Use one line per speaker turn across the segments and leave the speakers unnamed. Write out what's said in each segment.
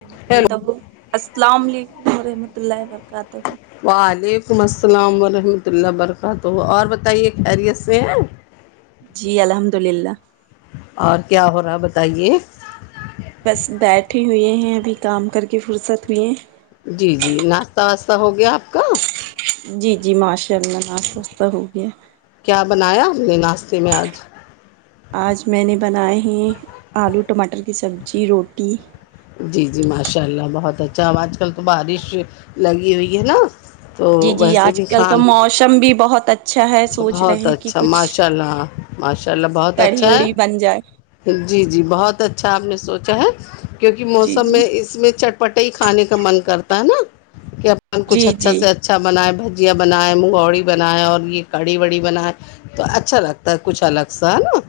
ورحمۃ
ہیلو
اللہ السلام علیکم ورحمۃ اللہ و برکاتہ
وعلیکم السلام ورحمۃ اللہ و برکاتہ اور بتائیے خیریت سے ہیں
جی الحمد للہ
اور کیا ہو رہا ہے بتائیے
بس بیٹھے ہوئے ہیں ابھی کام کر کے فرصت ہوئی
جی جی ناشتہ واشہ ہو گیا آپ کا
جی جی ماشاء اللہ ن سستا ہو گیا
کیا بنایا ہم نے ناشتے میں آج
آج میں نے بنائے ہیں آلو ٹماٹر کی سبزی روٹی
جی جی ماشاء اللہ بہت اچھا آج کل تو بارش لگی ہوئی ہے نا تو
جی جی
ویسے
آج
بھی
کل کا موسم بھی بہت اچھا ہے
اچھا
سوچ رہے
بہت
ہیں کہ
اچھا
کچھ
ماشاء اللہ ماشاء اللہ بہت
کڑھی
اچھا
اڑی بن جائے
ہے جی جی بہت اچھا آپ نے سوچا ہے کیونکہ
جی
موسم
جی
میں اس میں چٹ پٹئی کھانے کا من کرتا ہے نا کہ کچھ
جی
اچھا
جی
سے اچھا اچھا بنائائے بھجیا بنائیں منگوڑی بنائائے اور یہ کڑی وڑی بنائے تو اچھا لگتا ہے کچھ الگ سا ہے نا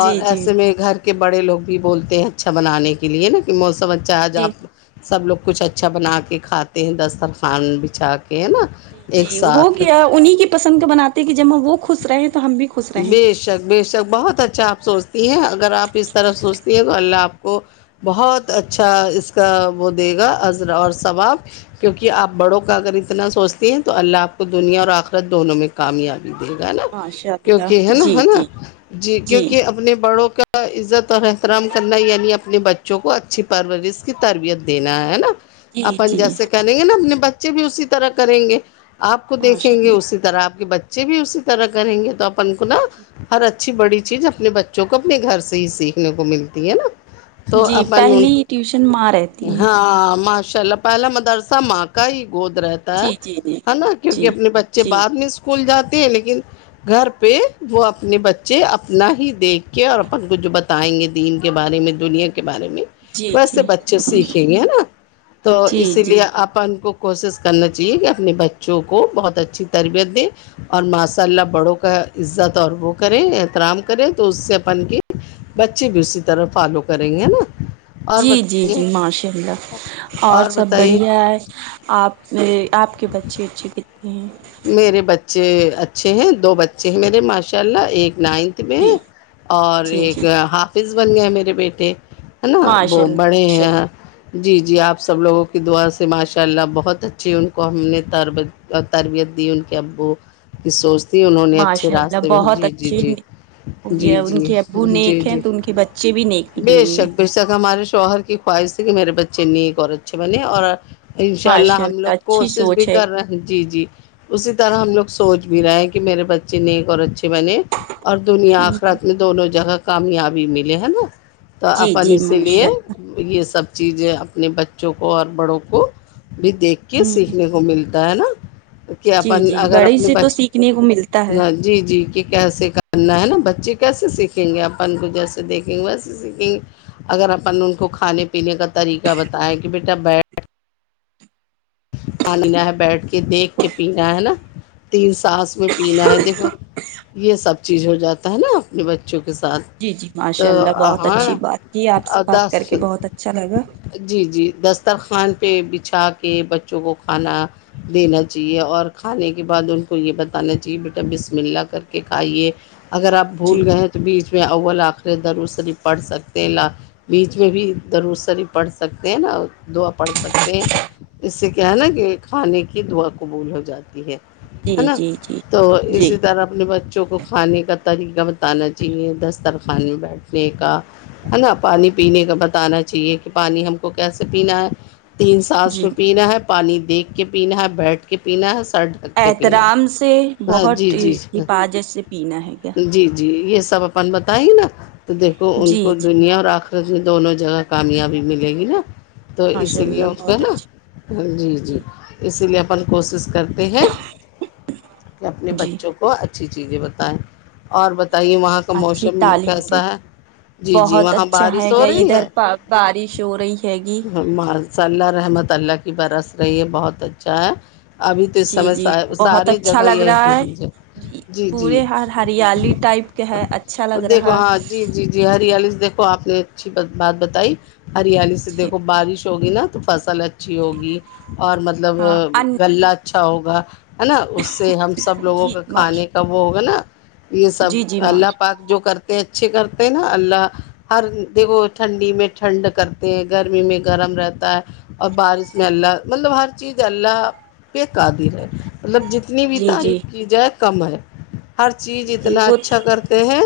جی جی
ایسے میں گھر کہ بڑے لوگ بھی بولتے ہیں اچھا بنانے کے لیے نا کہ موسم اچھا ہے ج
جی
آپ سب لوگ کچھ اچھا بنا کے کھاتے ہیں دسترخوان بچھا کے ہے نا
جی
ایک
جی ہو
ساتھ
گیا انہیں کی پسند کا بناتے کہ جب ہم وہ خوش رہے ہیں تو ہم بھی خوش رہیں
بے شک بے شک بہت اچھا آپ سوچتی ہیں اگر آپ اس طرف سوچتی ہیں تو اللہ آپ کو بہت اچھا اس کا وہ دے گا عذر اور ثواب کیونکہ آپ بڑوں کا اگر اتنا سوچتے ہیں تو اللہ آپ کو دنیا اور آخرت دونوں میں کامیابی دے گا نا
ہاںشا
کیونکہ ہے نا ہے نا جی کیونکہ اپنے بڑوں کا عزت اور احترام کرنا یعنی اپنے بچوں کو اچھی پرورش کی تربیت دینا ہے نا
جی
اپن
جی
جیسے کریں گے نا اپنے بچے بھی اسی طرح کریں گے آپ کو
ماشاء
دیکھیں گے
اللہ
اسی طرح آپ کے بچے بھی اسی طرح کریں گے تو اپن کو نہا
جی
ہر اچھا اچھی بڑی چیز اپنے بچوں کو اپنے گھر سے ہی سیکھنے کو ملتی ہے نا تو
جی
اپن
پہلی ٹیوشن ماں رہتی ہے
ہاں ماشاء اللہ پہلا مدرسہ ماں کا ہی گود رہتا
جی جی جی
ہے نا کیک اپنے بچے
جی جی
بعد میں کول جاتے ہیں لیکن گھر پہ وہ اپنے بچے اپنا ہی دیکھ کے اور اپن کو جو بتائیں گے دین کے بارے میں دنیا بارے میں
جی
ویسے
جی
بچے سیکھیں گے نا تو
جی
اسی
جی
لیے آپ ان کو کوشش کرنا چاہیے کہ اپنے بچوں کو بہت اچھی تربیت دیں اور ماشاء اللہ بڑوں کا عزت اور وہ کریں احترام کرے تو اس سے اپن کی بچے بھی اسی طرح فالو کریں گے نا اور
جی جی
بتائیے
جی ماشاء اللہ اور سب بڑھیا ہے آپ مے آپ کے بچے اچھے کتے ہیں
میرے بچے اچھے ہیں دو بچے ہیں میرے ماشاء اللہ ایک نائنتھ میں
جی
اور
جی
ایک
جی
حافظ بن گئے میرے بیٹے ہے نا
ماشاء
وہ
اللہ
بڑے
ماشاء اللہ
ہیں جی جی آپ سب لوگوں کی دعا سے ماشاء اللہ بہت اچھیے ان کو ہم نے ترب تربیت دی ان کے ابو کی سوچ تھی انہوں نے اچھے
ماشاء اللہ
راستے میں
بہت
جی جی
اچھے
جی
ہو
جی
گیا ان کے
جی
ابو
جی
نیک ہیں
جی
تو ان کے بچے بھی نیک
بے
نکلیں گے
شک بے شک ہمارے شوہر کی خواہش ت کہ میرے بچے نیک اور اچھے بنے اور ان شاء اللہ
ماشاء
ہم لوگ
اچھی
کوشش بھی
سوچ ہے
کر رہے ہیں جی جی [unintelligible] اسی طرح ہم لوگ سوچ بھی رہے ہیں کہ میرے بچے نیک اور اچھے بنے اور دنیا آخرت میں دونوں جگہ کامیابی ملے ہے نا تو
جی
اپن
جی
اسی لیے
ماشاء اللہ
یہ سب چیزیں اپنے بچوں کو اور بڑوں کو بھی دیکھ کے
ہ
سیکھنے کو مل [unintelligible] ہے نا کہ
جی
اپن
جی
اگر
بڑی
اپنے
سے تو
بچ
سیکھنے کو ملتا ہے
جی جی کہ کیسے کر پنا ہے نا بچے کیسے سیکھیں گے اپن کو جیسے دیکھیں گے ویسے سیکھیں گے اگر اپن ان کو کھانے پینے کا طریقہ بتائیں کہ بیٹا بیھ آنینا ہے بیٹھ کے دیکھ کے پینا ہے نا تین ساس میں پینا ہے دیکھو یہ سب چیز ہو جاتا ہے نا اپنے بچوں کے ساتھ
جی جی
تو
ماشاء اللہ بہت
ہاں
اچھی بات کی آپ سے
اور
بات کر
دس
کے بہت اچھا لگا
جی جی دسترخوان پہ بچھا کے بچوں کو کھانا دینا چاہیے اور کھانے کے بعد ان کو یہ بتانا چاہیے بیٹا بسم اللہ کر کے کھائیے اگر آپ
جی
بھول گئے تو بیچ میں اول آخر درو ص نہیںف پڑھ سکتے ہیں بیچ میں بھی درور سریف پڑھ سکتے ہیں نا دعا پڑھ سکتے ہیں اس سے کہ ن کہ کھانے کی دعا قبول ہو جاتی ہے ہے
جی
نا
جی جی
تو
جی
اسی طرح اپنے بچوں کو کھانے کا طریقہ بتانا چاہیے دسترخانے میں بیٹھنے کا ہے نا پانی پینے کا بتانا چاہیے کہ پانی ہم کو کیسے پینا ہے تین سانس
جی
میں پینا ہے پانی دیکھ کے پینا ہے بیٹھ کے پینا ہے [unintelligible] ڈھک کے پینینا
احترام سے
ہے ہاں جی
بہت
جی ہ
حفاظت سے پینا ہے کیا
جی جی یہ سب اپنے اپن بتائیں نا تو دیکھو ان
جی
کو
جی
دنیا اور ر دونوں جگہ کامیابی ملے گی نا تو
ماشاء
اسی لیے
اللہ
اس کو
بہت
نا
اچھی
جی جی اسی لیے اپن کوشش کرتے ہیں کہ اپنے
جی
بچوں کو [unintelligible] وہ اچھی چیزیں بتائیں اور بتائیے وہاں کا
اچھی
موسم
تعلیم دے
کیسا ہے جی جی
بہت
وہاں
اچھا
بارش ہو
ہےگا
رہی
ادھر
ہے
بارش ہو رہی ہےگی
ما صلی اللہ رحمت اللہ کی برس رہیے بہت اچھا ہے ابھی تو اس
جی
سمے
جی
س
بہت
ساری
اچھا
جگہ
لگ
یہی
رہا
ہے لیجیے
جی پورے ہر ہریالی ٹائپ کے ہے اچھا لگ
دیکھو
رہا
ہاں جی جی جی ہریالی سے دیکھو آپ نے اچھی بات بتائی ہریالی سے
جی
دیکھو بارش ہوگی نا تو فصل اچھی
جی
ہوگی اور مطلب
ہاں ان
لہ اچھا ہوگا ہے نا اس سے ہم سب لوگوں
جی
کا
معاش
کھانے کا وہ ہوگا نا یہ سب
جی جی
اللہ
معاش
پاک جو کرتے اچھے کرتے ہیں نا اللہ ہر دیکھو ٹھنڈی میں ٹھنڈ کرتے ہیں گرمی میں گرم رہتا ہے اور بارش اس اللہ مطلب ہر چیز اللہ پہ قادر ہے مطلب جتنا اتنی بھی
جی جی
تعریف کی جائے کم ہے ہر چیز
جی جی
اتنا
وہ
اچھا کرتے ہیں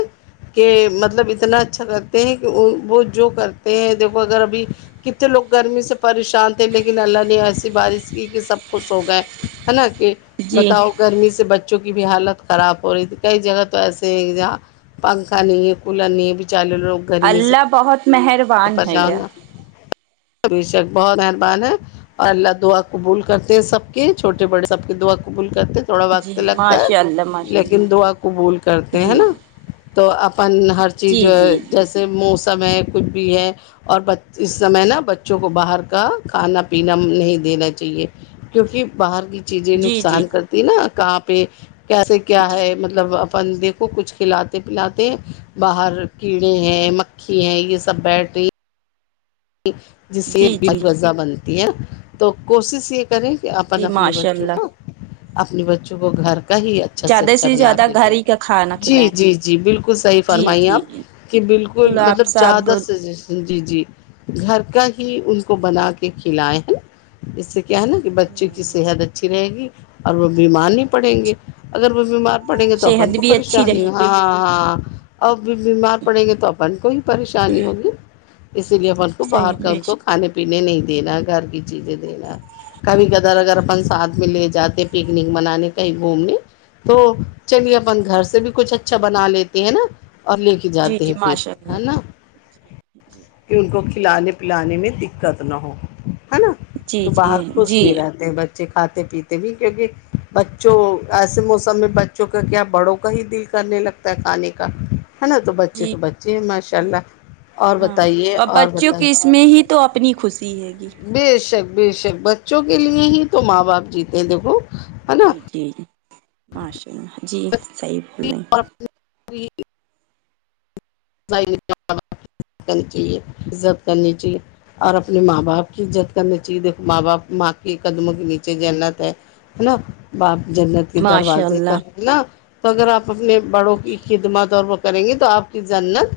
کہ مطلب اتنا اچھا کرتے ہیں کہ وہ جو کرتے ہیں دیکھو اگر ابھی کتنے لوگ گرمی سے پریشان لیکن اللہ نے ایسی بارش کی کہ سب خوش ہو گئے ہے نا کہ
جی
بتاؤ گرمی سے بچوں کی بھی حالت خراب ہو رہی تھی کئی جگہ تو ایسے ہیں جہاں پنکھا نہیں ہے کولر نہیں بچارے لوگ
اللہ بہت مہر
جاؤں گابھی شک بہت مہربان ہے اور اللہ دعا قبول کرتے سب کے چھوٹے بڑے سب کے دعا قبول کرتے تھوڑا وقت
جی
لگتا ہے
ماشاء اللہ ماشاء
لیکن
اللہ
دعا قبول کرتے ہیں ہے
جی
نا تو اپن ہر
جی
چیز
جی
جیسے موسم ہے کچھ بھی ہے اور ب اس سمے نا بچوں کو باہر کا کھانا پینا نہیں دینا چاہیے کیونکہ باہر کی چیزیں
جی جی جی
نقصان کرتی نا کہاں پہ کیسے کیا
جی
ہے مطلب مطلب اپن دیکھو کچھ کھلاتے پلاتے باہر کیڑے ہیں مکھی ہیں یہ سپیٹی جس سے
جی جی
زا بنتی ہے تو کوشش یہ کریں کہ اپن
جی
اپنے
ماشاء
بچوں
اللہ
کو اپنے بچوں کو گھر کہی اچھا سے
زیادہ
اچھا بنا
زیادہ
کے
گھر
کے
ہی کا کھانا
جی
کھلائیں
جی جی بالکل صحیح
جی
فرمائیے
جی جی
آپ کہ بالکل
گلاب
مطلب چا
صاحب
دس جے جی جی گھر کا ہی ان کو بنا کے کھلائے ہیں نا اس سے کیا ہے نا کہ بچوں کی صحت اچھی رہے گی اور وہ بیمار نہیں پڑیں گے اگر وہ بیمار پڑیں گے تو اپن
صحت
کو
بھی اچھی
پریشانی
رہے
ہاں
گی
ہاں ا بھی بیمار پڑیں گے تو اپن کو ہی پریشانی ہوگی اس لیے اپن کو باہر
صحیح
کا
بے
ان کو
شک
کھانے پینے نہیں دینا گھر کی چیزیں دینا کبھی کدر اگر اپن ساتھ میں لے جاتے پکنک منانے کہیں گھومنے تو چلیے اپن گھر سے بھی کچھ اچھا بنا لیتے ہیں نا اور لے کے جاتے ہیں پھر
ماشاء
ہے
اللہ
نا
جی جی [unintelligible] [inaudible]
کہ ان کو کھلانے پلانے میں دقت نہ ہو ہے نا
جی
تو
جی
باہر خوش
جی
بھی رہتے ہیں بچے کھاتے پیتے بھی کیونکہ بچوں ایسے موسم میں بچوں کا کیا بڑوں کا ہی دل کرنے لگتا ہے کھانے کا ہے نا تو بچے
جی
تو بچے ماشاء اللہ اور بتائیے اور
بچیوں کی
بتائیے
اس میں ہی تو اپنی خوشی ہے گی
بے شک بے شک بچوں کے لیے ہی تو ماں باپ جیتے ہیں دیکھو نا
جی جی جی ماشاء اللہ جی صحیح بول رہے ہیں
جی کرنی چاہیے عزت کرنی چاہیے اور اپنے ماں باپ کیجت کرنی چاہیے دیکھو ماں باپ ماں کے قدموں کے نیچے جنت ہے ہے نا باپ جنت کے
ماشاء
دروازے تو
اللہ
نا تو اگر آپ اپنے بڑوں کی خدمات اور وہ کریں گی تو آپ کی جنت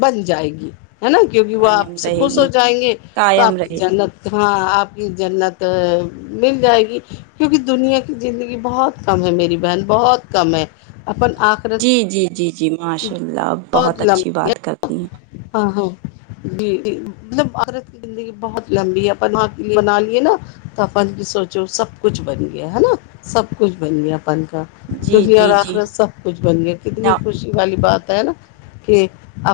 بن جائے گی ہے نا کیونکہ وہ
قائم
آپ سے
رہے
خوش
گی
ہو جائیں گے تو
قائم
آپ کی
رہے گی
جحنت ہاں آپ کی جنت مل جائے گی کیونکہ دنیا کی زندگی بہت کم ہے میری بہن بہت کم ہے اپن آخرت
جی جی جی جی ماشاء اللہ اب بہت اچھی بات کرتی ہیں
ہاں ہاں جی جی مطلب عضرت کی زندگی بہت لمبی ہے اپن آ کے لیے بنا لیے نا تو اپن کی سوچو سب کچھ بن گیا ہے نا سب کچھ بن گیا اپن کا
جی
دلہیا اور
جی جی
آخرت سب کچھ بن گیا کتنی
نہ
خوشی والی بات ہے نا کہ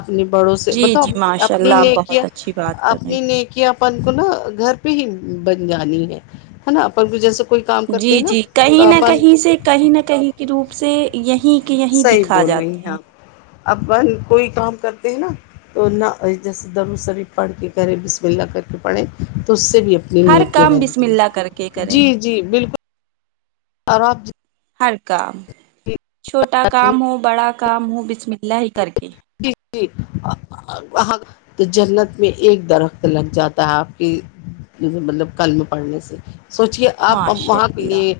اپنے بڑوں سے
جی
بتاؤ
جی ماشاء
اپنی
اللہ آپ
نے کیا
بہت اچھی بات کر رہے
اپنی
ہیں
نے کہپ ان کو نا گھر پہ ہی بن جانی ہے ہے نا اپن کو جیسے کوئی کام کرتے
جی
ہیں نا
جی
تو
کہیں نہ
اپن
کہیں سے کہیں نہ کہیں کے روپ سے یہیں کہ یہیں
صحیح
دکھا
بول رہی
جاتے ہیں
آپ اپن کوئی کام کرتے ہیں نا تو نہ جیسے در و سرف پڑھ کے گھرے بسم اللہ کر کے پڑھیں تو اس سے بھی اپ
ہر
ج کے
کام بسم
بنتی
اللہ کر کے کریں
جی جی بالکل اورب
ہر کام چھوٹا کام ہو بڑا کام ہو بسم اللہ ہی کر کے
جی جی ہ تو جنت میں ایک درخت لگ جاتا ہے آپ کی مطلب قلملم پڑھنے سے سوچے آپ
ماشاء
وہاں کے
اللہ
لیے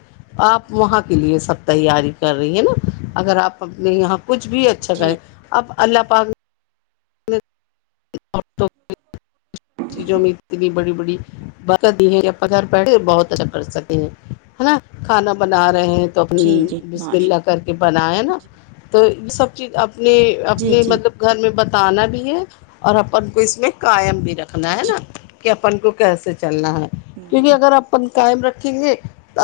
جی
آپ وہاں کے لیے سب تیاری کر رہی ہیں نا اگر آپ اپنے یہاں کچھ بھی اچھا کریں
جی
اب اللہ پاک اور چیزوں میں اتنی بڑی بڑی ب دی کہ گھر بیٹھے بہت اچھا کر سکتے ہیں نا کھانا بنا رہے ہیں تو اپنی
جی جی
بسم اللہ
ماشاء
کر کے بنیا نا تو یہ سب چز اپنے
جی
اپنے
جی
مطلب گھر میں بتانا بھی ہے اور اپن کو اس میں کاائم بھی رکھنا ہے
جی
نا کہ اپن کو کیسے چلنا ہے کیونکہ اگر اپن کائم رکھیں گے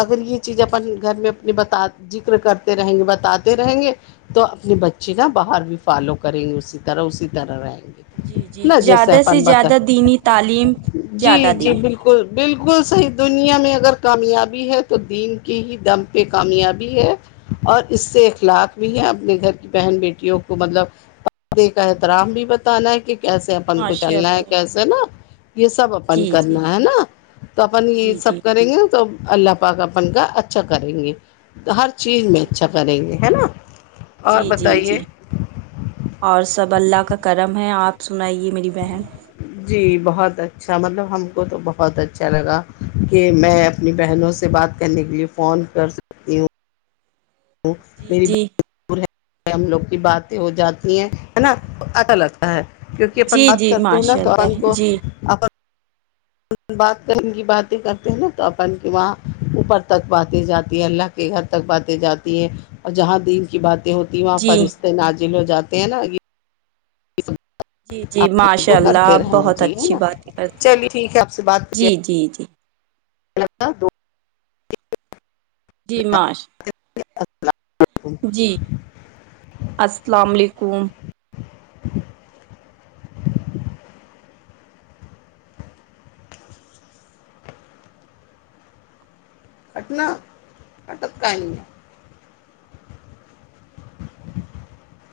اگر یہ چیز اپن گھر میں اپنے بتا ذکر کرتے رہیں گے بتاتے رہیں گے تو اپنے بچے نا باہر بھی فالو کریں گے اسی طرح اسی طرح رہیں گے
جی جی
نا جیسے
زیادہ سے
اپن بتا
زیادہ دینی تعلیم
جی
زیادہ
جی
دیں
بالکل صحیح دنیا میں اگر کامیابی ہے تو دین کے ہی دم پہ کامیابی ہے اور اس سے اخلاق بھی ہیں اپنے گھر کی بہن بیٹیوں کو مطلب دیکھا احترام بھی بتانا ہے کہ کیسے اپن کو
ماشاء
چلنا ہے
اللہ
کیسے نا یہ سب اپن
جی جی
کرنا ہے نا تو اپن یہ
جی جی
سب کریں گے تو اللہ پاکہ پن کا اچھا کریں گے ہر چیز میں اچھا کریں گے ہے نا
جی
اور
جی جی
بتائیے
اور سب اللہ کا کرم ہے آپ سنائیے میری بہن
جی بہت اچھا مطلب ہم کو تو بہت اچھا لگا کہ میں اپنی بہنوں سے بات کرنے کے لیے فون کر
جی جی
میریور ہم لوگ کی باتیں ہو جاتی ہیں ہے نا عطالت کیونکہ اپن
جی
بات
جی
کرتے ہیں نا
ماشاء
توورن
اللہ
کو
جی
اپن بات کہ کی باتیں کرتے ہیں نا تو اپن وہاں اوپر تک باتیں جاتی ہے اللہ کے گھر تک باتیں جاتی ہیں اور جہاں دین کی باتیں ہوتی واں
جی
پرشتے نازل ہو جاتے ہیں نا یہ
جی جی
آپ ان
ماشاء
کو
اللہ
کرتے
آپ
رہنا
بہت
جی ہے
اچھی
نا
باتیں کرتی
چلیے ٹھیک ہے آپ سے بات کیا
جی جی جی
الگ دو [unintelligible]
جی ماش جی السلام علیکم
اٹنا اٹت کانی ہے [unintelligible]